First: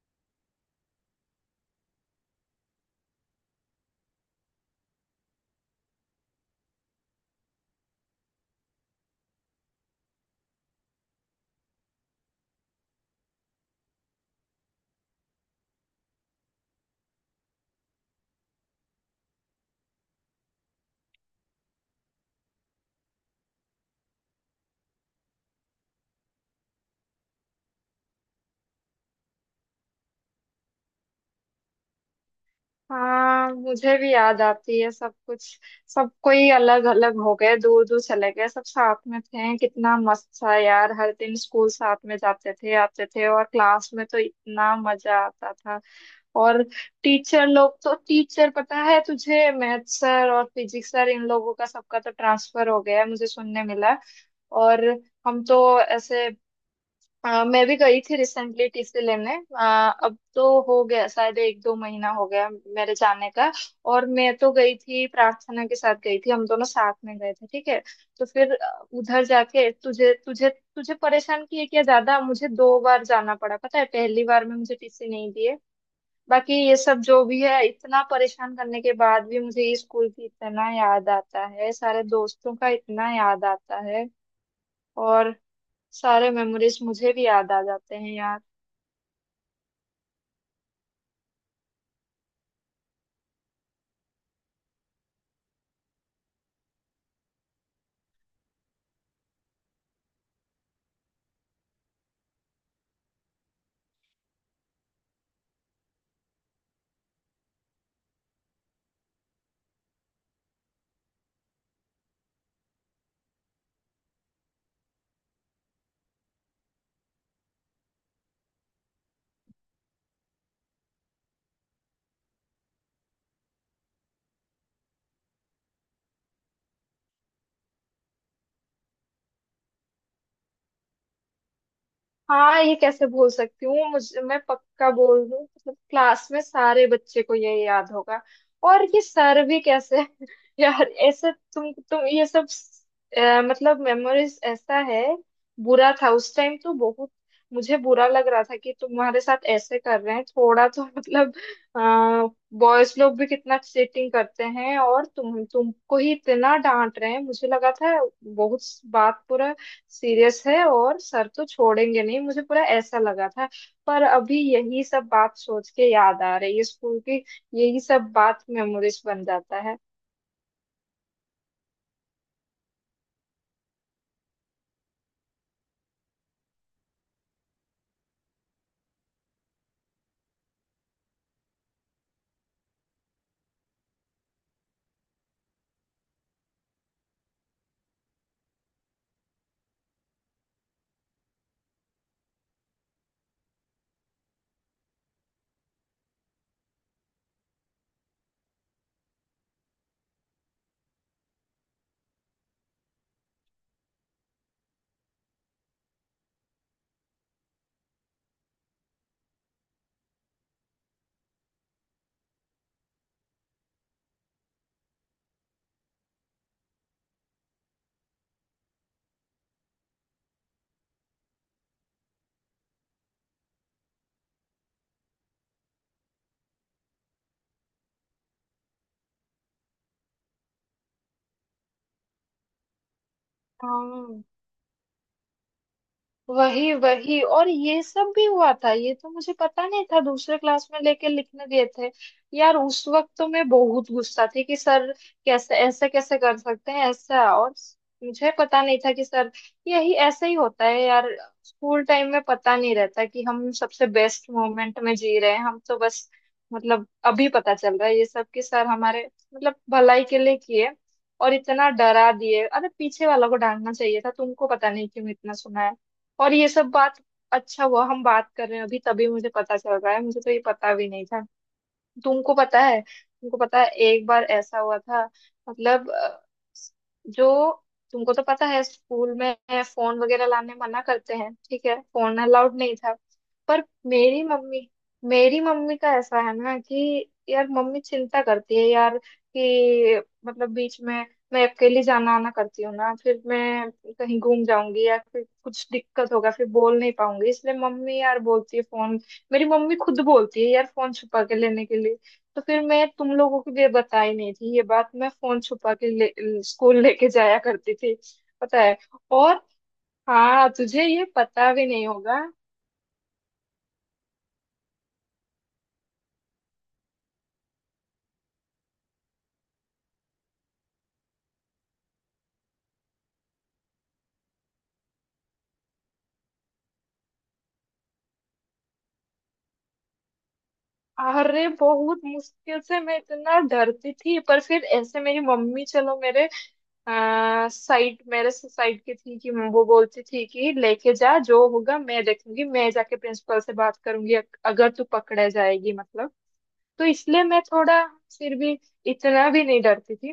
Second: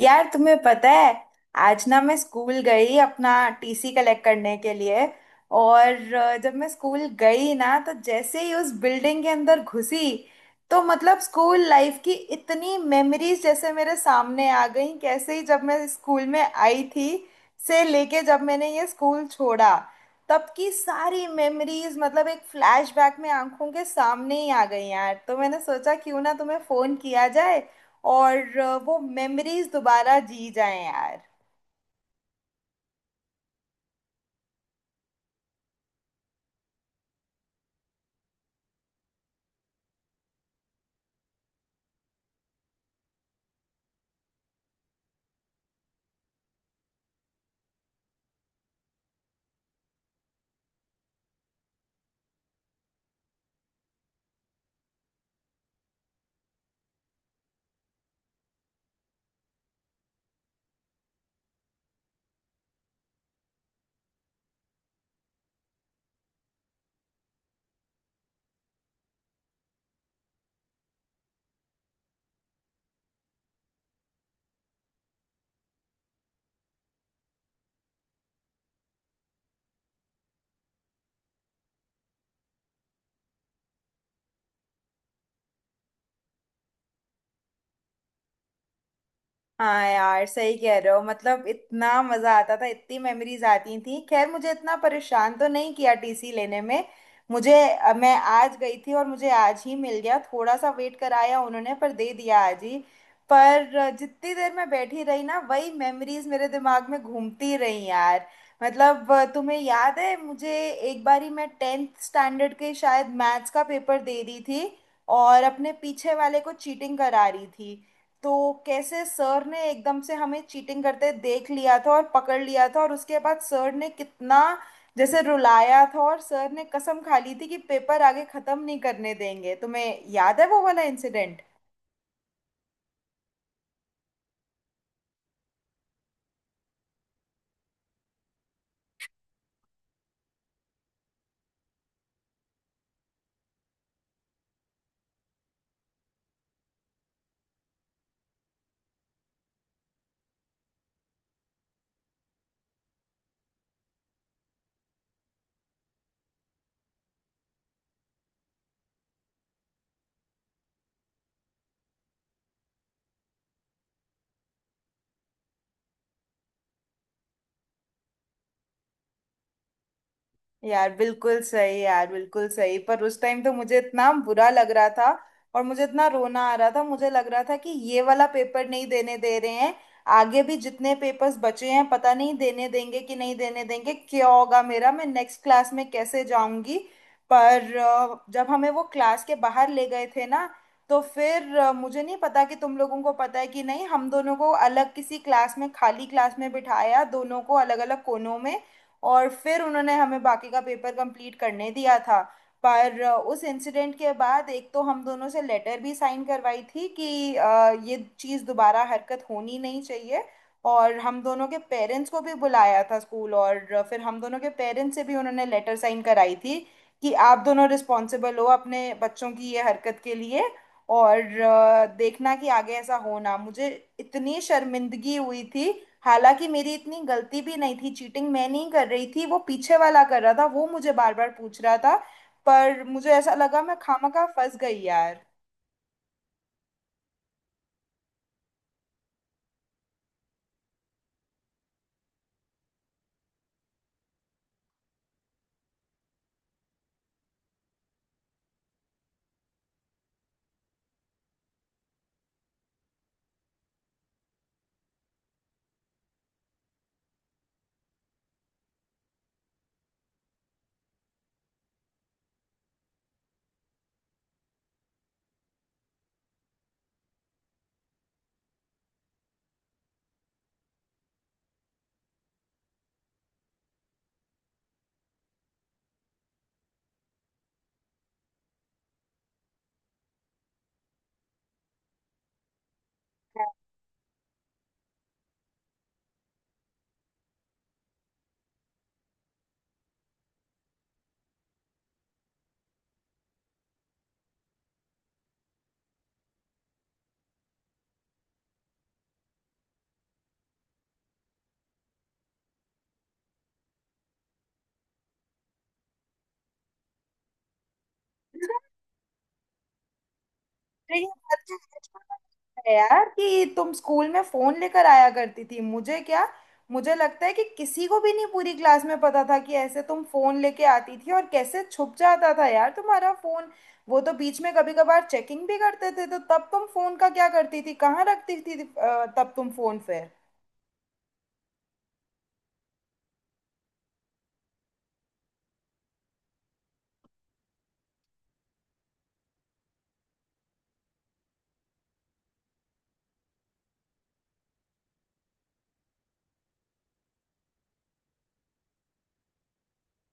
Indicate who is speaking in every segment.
Speaker 1: यार तुम्हें पता है आज ना मैं स्कूल गई अपना टीसी कलेक्ट करने के लिए। और जब मैं स्कूल गई ना तो जैसे ही उस बिल्डिंग के अंदर घुसी तो मतलब स्कूल लाइफ की इतनी मेमोरीज जैसे मेरे सामने आ गई। कैसे ही जब मैं स्कूल में आई थी से लेके जब मैंने ये स्कूल छोड़ा तब की सारी मेमोरीज मतलब एक फ्लैशबैक में आंखों के सामने ही आ गई यार। तो मैंने सोचा क्यों ना तुम्हें फोन किया जाए और वो मेमोरीज दोबारा जी जाएँ यार।
Speaker 2: हाँ मुझे भी याद आती है सब कुछ। सब कोई अलग अलग हो गए, दूर दूर चले गए, सब साथ में थे, कितना मस्त था यार। हर दिन स्कूल साथ में जाते थे आते थे और क्लास में तो इतना मजा आता था। और टीचर लोग तो, टीचर पता है तुझे मैथ सर और फिजिक्स सर इन लोगों का सबका तो ट्रांसफर हो गया है, मुझे सुनने मिला। और हम तो ऐसे मैं भी गई थी रिसेंटली टीसी लेने। अब तो हो गया शायद एक दो महीना हो गया मेरे जाने का। और मैं तो गई थी, प्रार्थना के साथ गई थी, हम दोनों साथ में गए थे, ठीक है। तो फिर उधर जाके तुझे तुझे तुझे परेशान किए क्या ज्यादा, मुझे दो बार जाना पड़ा। पता है पहली बार में मुझे टीसी नहीं दिए। बाकी ये सब जो भी है, इतना परेशान करने के बाद भी मुझे ये स्कूल की इतना याद आता है, सारे दोस्तों का इतना याद आता है। और सारे मेमोरीज मुझे भी याद आ जाते हैं यार।
Speaker 1: हाँ यार, सही कह रहे हो, मतलब इतना मजा आता था, इतनी मेमोरीज आती थी। खैर मुझे इतना परेशान तो नहीं किया टीसी लेने में। मैं आज गई थी और मुझे आज ही मिल गया, थोड़ा सा वेट कराया उन्होंने पर दे दिया आज ही। पर जितनी देर मैं बैठी रही ना वही मेमोरीज मेरे दिमाग में घूमती रही यार। मतलब तुम्हें याद है मुझे, एक बारी मैं टेंथ स्टैंडर्ड के शायद मैथ्स का पेपर दे रही थी और अपने पीछे वाले को चीटिंग करा रही थी। तो कैसे सर ने एकदम से हमें चीटिंग करते देख लिया था और पकड़ लिया था, और उसके बाद सर ने कितना जैसे रुलाया था, और सर ने कसम खा ली थी कि पेपर आगे खत्म नहीं करने देंगे। तुम्हें याद है वो वाला इंसिडेंट?
Speaker 2: हाँ ये कैसे भूल सकती हूँ, मुझे, मैं पक्का बोल रही हूँ मतलब क्लास में सारे बच्चे को ये याद होगा। और ये सर भी कैसे यार। ऐसे तुम ये सब मतलब मेमोरीज ऐसा है। बुरा था उस टाइम तो बहुत। मुझे बुरा लग रहा था कि तुम्हारे साथ ऐसे कर रहे हैं थोड़ा तो मतलब बॉयज लोग भी कितना चीटिंग करते हैं और तुमको ही इतना डांट रहे हैं मुझे लगा था, बहुत बात बुरा सीरियस है और सर तो छोड़ेंगे नहीं मुझे, पूरा ऐसा लगा था। पर अभी यही सब बात सोच के याद आ रही है स्कूल की, यही सब बात मेमोरीज बन जाता है।
Speaker 1: यार बिल्कुल सही, यार बिल्कुल सही। पर उस टाइम तो मुझे इतना बुरा लग रहा था और मुझे इतना रोना आ रहा था, मुझे लग रहा था कि ये वाला पेपर नहीं देने दे रहे हैं, आगे भी जितने पेपर्स बचे हैं पता नहीं देने देंगे कि नहीं देने देंगे, क्या होगा मेरा, मैं नेक्स्ट क्लास में कैसे जाऊंगी। पर जब हमें वो क्लास के बाहर ले गए थे ना तो फिर मुझे नहीं पता कि तुम लोगों को पता है कि नहीं, हम दोनों को अलग किसी क्लास में, खाली क्लास में बिठाया, दोनों को अलग अलग कोनों में, और फिर उन्होंने हमें बाकी का पेपर कंप्लीट करने दिया था। पर उस इंसिडेंट के बाद एक तो हम दोनों से लेटर भी साइन करवाई थी कि ये चीज़ दोबारा हरकत होनी नहीं चाहिए, और हम दोनों के पेरेंट्स को भी बुलाया था स्कूल, और फिर हम दोनों के पेरेंट्स से भी उन्होंने लेटर साइन कराई थी कि आप दोनों रिस्पॉन्सिबल हो अपने बच्चों की ये हरकत के लिए, और देखना कि आगे ऐसा हो ना। मुझे इतनी शर्मिंदगी हुई थी, हालांकि मेरी इतनी गलती भी नहीं थी। चीटिंग मैं नहीं कर रही थी, वो पीछे वाला कर रहा था, वो मुझे बार बार पूछ रहा था। पर मुझे ऐसा लगा मैं
Speaker 2: हाँ,
Speaker 1: खामखा फंस गई यार।
Speaker 2: वही वही। और ये सब भी हुआ था, ये तो मुझे पता नहीं था, दूसरे क्लास में लेके लिखने दिए थे। यार उस वक्त तो मैं बहुत गुस्सा थी कि सर कैसे, ऐसे कैसे कर सकते हैं ऐसा। और मुझे पता नहीं था कि सर, यही ऐसे ही होता है यार। स्कूल टाइम में पता नहीं रहता कि हम सबसे बेस्ट मोमेंट में जी रहे हैं, हम तो बस मतलब अभी पता चल रहा है ये सब कि सर हमारे मतलब भलाई के लिए किए। और इतना डरा दिए, अरे पीछे वालों को डांटना चाहिए था, तुमको पता नहीं क्यों इतना सुनाया। और ये सब बात, अच्छा हुआ हम बात कर रहे हैं अभी, तभी मुझे पता चल रहा है, मुझे तो ये पता भी नहीं था। तुमको पता है, तुमको पता है एक बार ऐसा हुआ था, मतलब जो, तुमको तो पता है स्कूल में फोन वगैरह लाने मना करते हैं, ठीक है, फोन अलाउड नहीं था। पर मेरी मम्मी मेरी मम्मी का ऐसा है ना कि यार मम्मी चिंता करती है यार कि मतलब बीच में मैं अकेली जाना आना करती हूँ ना, फिर मैं कहीं घूम जाऊंगी या फिर कुछ दिक्कत होगा फिर बोल नहीं पाऊंगी, इसलिए मम्मी यार बोलती है फोन। मेरी मम्मी खुद बोलती है यार फोन छुपा के लेने के लिए। तो फिर मैं तुम लोगों को ये बताई नहीं थी ये बात, मैं फोन छुपा के ले, स्कूल लेके जाया करती थी, पता है। और हाँ तुझे
Speaker 1: अरे
Speaker 2: ये
Speaker 1: ये बात
Speaker 2: पता
Speaker 1: तो
Speaker 2: भी नहीं
Speaker 1: सच
Speaker 2: होगा।
Speaker 1: है यार कि तुम स्कूल में फोन लेकर आया करती थी, मुझे क्या, मुझे लगता है कि किसी को भी नहीं पूरी क्लास में पता था कि ऐसे तुम फोन लेके आती थी और कैसे छुप जाता था यार तुम्हारा फोन। वो तो बीच में कभी कभार चेकिंग भी करते थे, तो तब तुम फोन का क्या करती थी, कहाँ रखती थी, तब तुम फोन फिर
Speaker 2: अरे बहुत मुश्किल से, मैं इतना डरती थी पर फिर ऐसे मेरी मम्मी, चलो, मेरे साइड, मेरे से साइड की थी कि वो बोलती थी कि लेके जा जो होगा मैं देखूंगी, मैं जाके प्रिंसिपल से बात करूंगी अगर तू पकड़े जाएगी मतलब। तो इसलिए मैं थोड़ा, फिर भी इतना भी नहीं डरती थी।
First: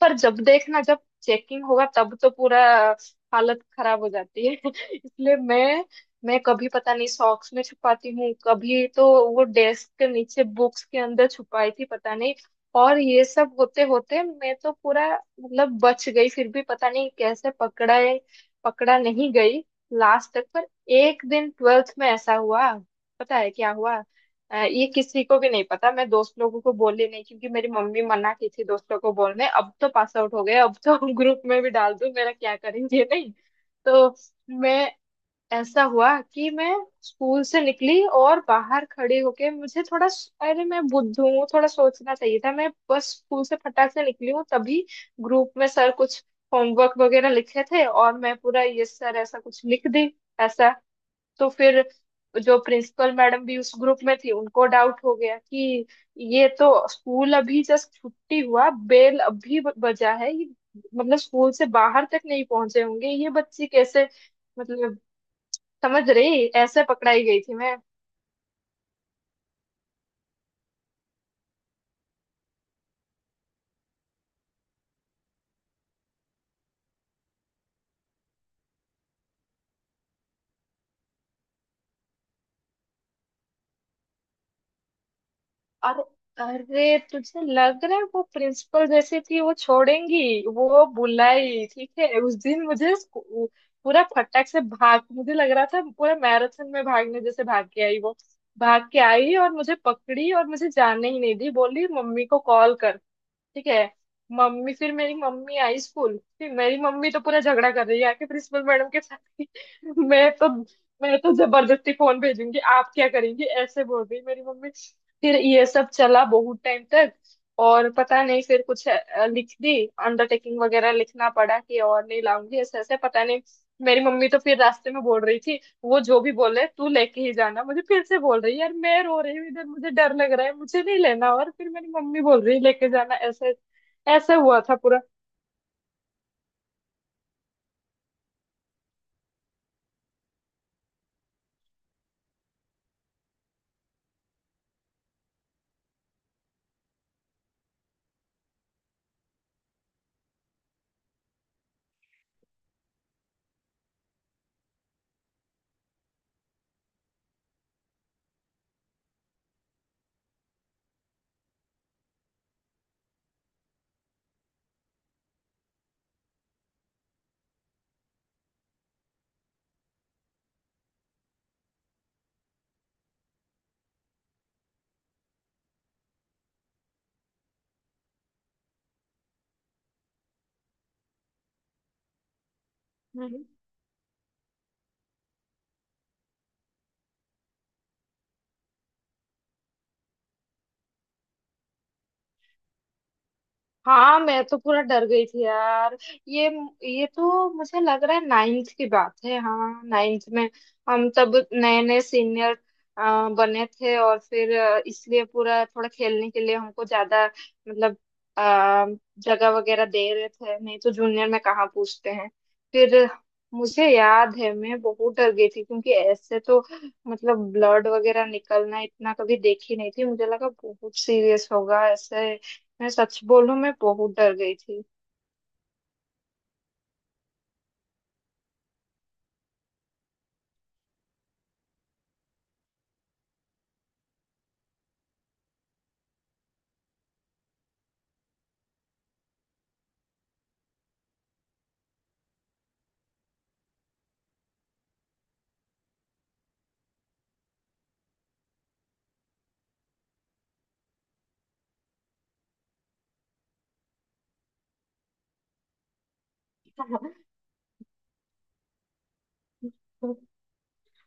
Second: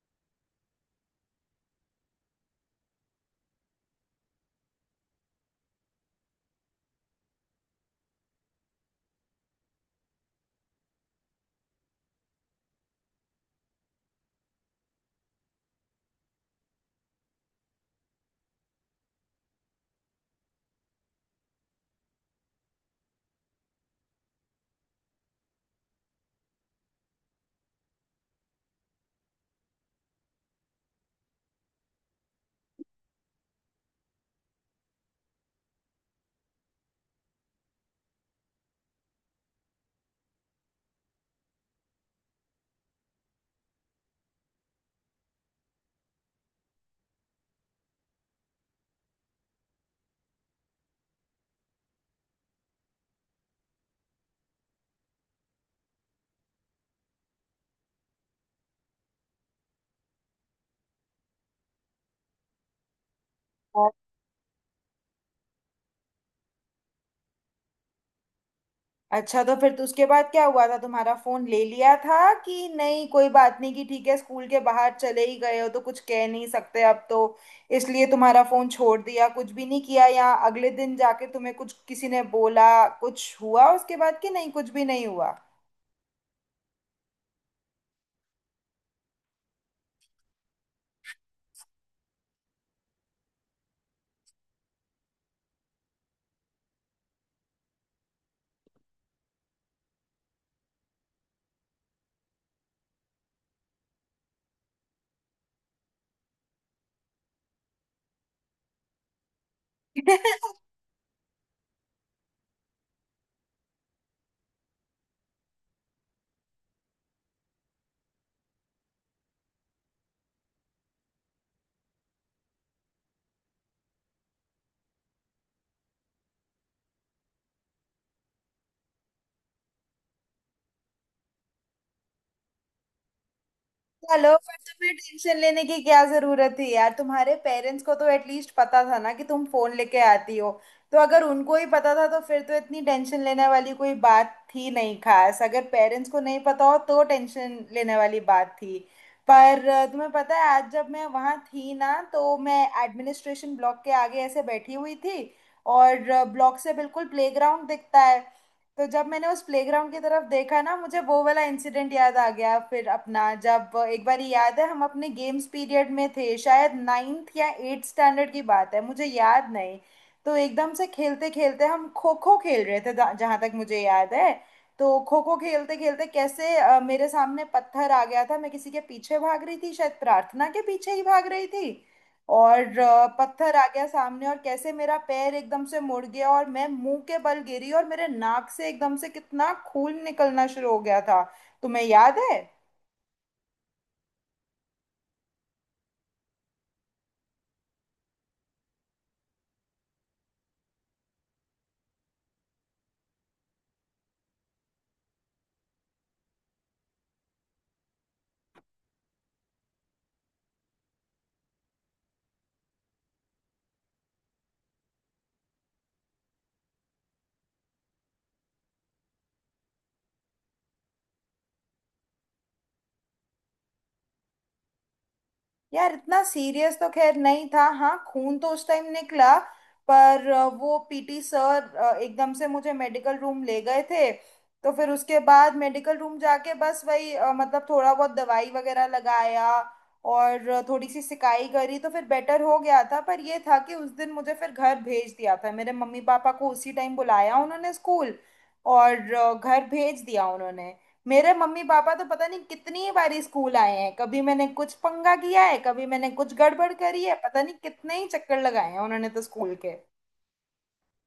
Speaker 2: पर जब देखना जब चेकिंग होगा तब तो पूरा हालत खराब हो जाती है इसलिए मैं कभी पता नहीं सॉक्स में छुपाती हूँ, कभी तो वो डेस्क के नीचे बुक्स के अंदर छुपाई थी, पता नहीं। और ये सब होते होते मैं तो पूरा मतलब बच गई फिर भी, पता नहीं कैसे पकड़ा है, पकड़ा नहीं गई लास्ट तक। पर एक दिन ट्वेल्थ में ऐसा हुआ, पता है क्या हुआ। ये किसी को भी नहीं पता, मैं दोस्त लोगों को बोली नहीं क्योंकि मेरी मम्मी मना की थी दोस्त लोगों को बोलने, अब तो पास आउट हो गए अब तो ग्रुप में भी डाल दूं मेरा क्या करेंगे नहीं। तो मैं, ऐसा हुआ कि मैं स्कूल से निकली और बाहर खड़ी होके मुझे थोड़ा, अरे मैं बुद्ध हूँ, थोड़ा सोचना चाहिए था, मैं बस स्कूल से फटाक से निकली हूँ तभी ग्रुप में सर कुछ होमवर्क वगैरह लिखे थे और मैं पूरा यस सर ऐसा कुछ लिख दी ऐसा। तो फिर जो प्रिंसिपल मैडम भी उस ग्रुप में थी उनको डाउट हो गया कि ये तो स्कूल अभी जस्ट छुट्टी हुआ, बेल अभी बजा है, ये मतलब स्कूल से बाहर तक नहीं पहुंचे होंगे, ये बच्ची कैसे, मतलब समझ रही, ऐसे पकड़ाई गई थी मैं।
Speaker 1: अच्छा तो फिर तो उसके बाद क्या हुआ था? तुम्हारा फोन ले लिया था कि नहीं? कोई बात नहीं कि ठीक है, स्कूल के बाहर चले ही गए हो तो कुछ कह नहीं सकते अब तो, इसलिए तुम्हारा फोन छोड़ दिया, कुछ भी नहीं किया? या अगले दिन जाके तुम्हें कुछ किसी ने बोला, कुछ हुआ उसके बाद कि नहीं, कुछ भी नहीं हुआ?
Speaker 2: अरे, अरे तुझे लग रहा है वो प्रिंसिपल जैसी थी वो छोड़ेंगी। वो बुलाई, ठीक है उस दिन मुझे पूरा फटाक से भाग, मुझे लग रहा था पूरा मैराथन में भागने जैसे भाग के आई वो, भाग के आई और मुझे पकड़ी और मुझे जाने ही नहीं दी, बोली मम्मी को कॉल कर, ठीक है। मम्मी फिर, मेरी मम्मी आई स्कूल, फिर मेरी मम्मी तो पूरा झगड़ा कर रही है आके प्रिंसिपल मैडम के साथ कि मैं तो, मैं तो जबरदस्ती फोन भेजूंगी आप क्या करेंगी, ऐसे बोल रही मेरी मम्मी। फिर ये सब चला बहुत टाइम तक, और पता नहीं फिर कुछ लिख दी, अंडरटेकिंग वगैरह लिखना पड़ा कि और नहीं लाऊंगी ऐसे ऐसे, पता नहीं। मेरी मम्मी तो फिर रास्ते में बोल रही थी, वो जो भी बोले तू लेके ही जाना, मुझे फिर से बोल रही है यार, मैं रो रही हूँ इधर, मुझे डर लग रहा है मुझे नहीं लेना, और फिर मेरी मम्मी बोल रही है लेके जाना ऐसे।
Speaker 1: चलो,
Speaker 2: ऐसे
Speaker 1: पर
Speaker 2: हुआ था
Speaker 1: तुम्हें
Speaker 2: पूरा।
Speaker 1: टेंशन लेने की क्या जरूरत थी यार, तुम्हारे पेरेंट्स को तो एटलीस्ट पता था ना कि तुम फोन लेके आती हो, तो अगर उनको ही पता था तो फिर तो इतनी टेंशन लेने वाली कोई बात थी नहीं खास। अगर पेरेंट्स को नहीं पता हो तो टेंशन लेने वाली बात थी। पर तुम्हें पता है आज जब मैं वहाँ थी ना तो मैं एडमिनिस्ट्रेशन ब्लॉक के आगे ऐसे बैठी हुई थी, और ब्लॉक से बिल्कुल प्लेग्राउंड दिखता है। तो जब मैंने उस प्लेग्राउंड की तरफ देखा ना, मुझे वो वाला इंसिडेंट याद आ गया फिर अपना, जब एक बार याद है हम अपने गेम्स पीरियड में थे, शायद नाइन्थ या एट्थ स्टैंडर्ड की बात है, मुझे याद नहीं। तो एकदम से खेलते खेलते हम खो खो खेल रहे थे, जहाँ तक मुझे याद है। तो खो खो खेलते खेलते कैसे मेरे सामने पत्थर आ गया था, मैं किसी के पीछे भाग रही थी, शायद प्रार्थना के पीछे ही भाग रही थी, और पत्थर आ गया सामने और कैसे मेरा पैर एकदम से मुड़ गया और मैं मुंह के बल गिरी और मेरे नाक से एकदम से कितना खून निकलना शुरू हो गया था। तुम्हें याद है?
Speaker 2: हाँ मैं तो पूरा डर गई थी यार। ये ये तो मुझे लग रहा है नाइन्थ की बात है, हाँ नाइन्थ में। हम तब नए नए सीनियर बने थे और फिर इसलिए पूरा थोड़ा खेलने के लिए हमको ज्यादा मतलब अ, जगह वगैरह दे रहे थे, नहीं तो जूनियर में कहाँ पूछते हैं। फिर मुझे याद है मैं बहुत डर गई थी क्योंकि ऐसे तो मतलब ब्लड वगैरह निकलना इतना कभी देखी नहीं थी, मुझे लगा बहुत सीरियस होगा ऐसे। मैं सच बोलूं मैं बहुत डर गई थी।
Speaker 1: यार इतना सीरियस तो खैर नहीं था, हाँ खून तो उस टाइम निकला। पर वो पीटी सर एकदम से मुझे मेडिकल रूम ले गए थे। तो फिर उसके बाद मेडिकल रूम जाके बस वही मतलब थोड़ा बहुत दवाई वगैरह लगाया और थोड़ी सी सिकाई करी तो फिर बेटर हो गया था। पर ये था कि उस दिन मुझे फिर घर भेज दिया था, मेरे मम्मी पापा को उसी टाइम बुलाया उन्होंने स्कूल, और घर भेज दिया उन्होंने। मेरे मम्मी पापा तो पता नहीं कितनी बारी स्कूल आए हैं, कभी मैंने कुछ पंगा किया है, कभी मैंने कुछ गड़बड़ करी है, पता नहीं कितने ही चक्कर लगाए हैं उन्होंने तो स्कूल के।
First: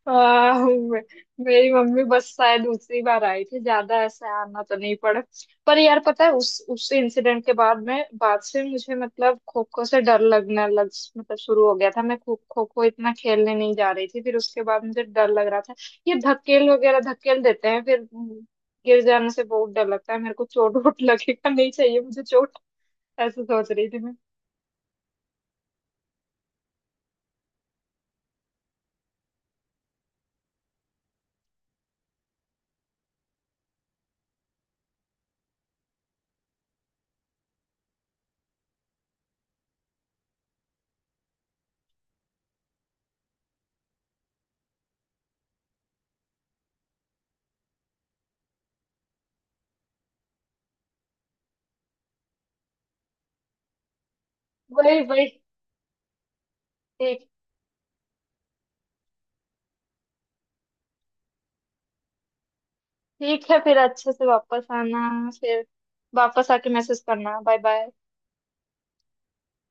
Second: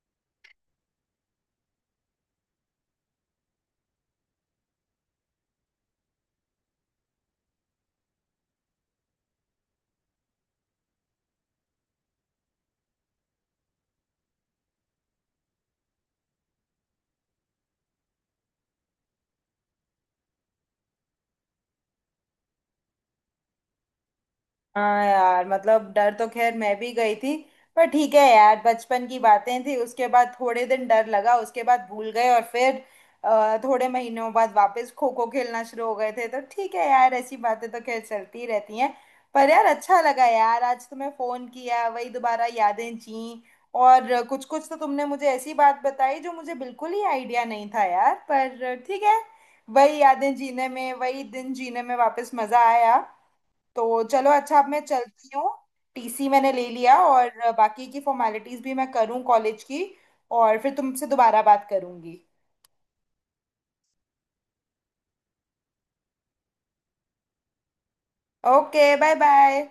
Speaker 2: आह, मे- मेरी मम्मी बस शायद दूसरी बार आई थी, ज्यादा ऐसे आना तो नहीं पड़ा। पर यार पता है उस इंसिडेंट के बाद में, बाद से मुझे मतलब खो खो से डर लगने लग, मतलब शुरू हो गया था, मैं खो खो खो इतना खेलने नहीं जा रही थी फिर, उसके बाद मुझे डर लग रहा था ये धकेल वगैरह धकेल देते हैं फिर गिर जाने से बहुत डर लगता है मेरे को, चोट वोट लगेगा नहीं चाहिए मुझे चोट, ऐसे सोच रही थी मैं।
Speaker 1: हाँ यार, मतलब डर तो खैर मैं भी गई थी। पर ठीक है यार, बचपन की बातें थी, उसके बाद थोड़े दिन डर लगा, उसके बाद भूल गए और फिर थोड़े महीनों बाद वापस खो खो खेलना शुरू हो गए थे, तो ठीक है यार, ऐसी बातें तो खैर चलती ही रहती हैं। पर यार अच्छा लगा यार आज तुम्हें फोन किया, वही दोबारा यादें जी, और कुछ कुछ तो तुमने मुझे ऐसी बात बताई जो मुझे बिल्कुल ही आइडिया नहीं था यार, पर ठीक है, वही यादें जीने में, वही दिन जीने में वापस मजा आया। तो चलो अच्छा, अब मैं
Speaker 2: वही वही,
Speaker 1: चलती हूँ, टीसी मैंने ले लिया और बाकी की फॉर्मेलिटीज भी मैं करूँ कॉलेज की, और फिर तुमसे दोबारा बात करूँगी।
Speaker 2: ठीक है फिर अच्छे से वापस आना, फिर वापस आके मैसेज करना, bye bye.
Speaker 1: Okay, bye bye.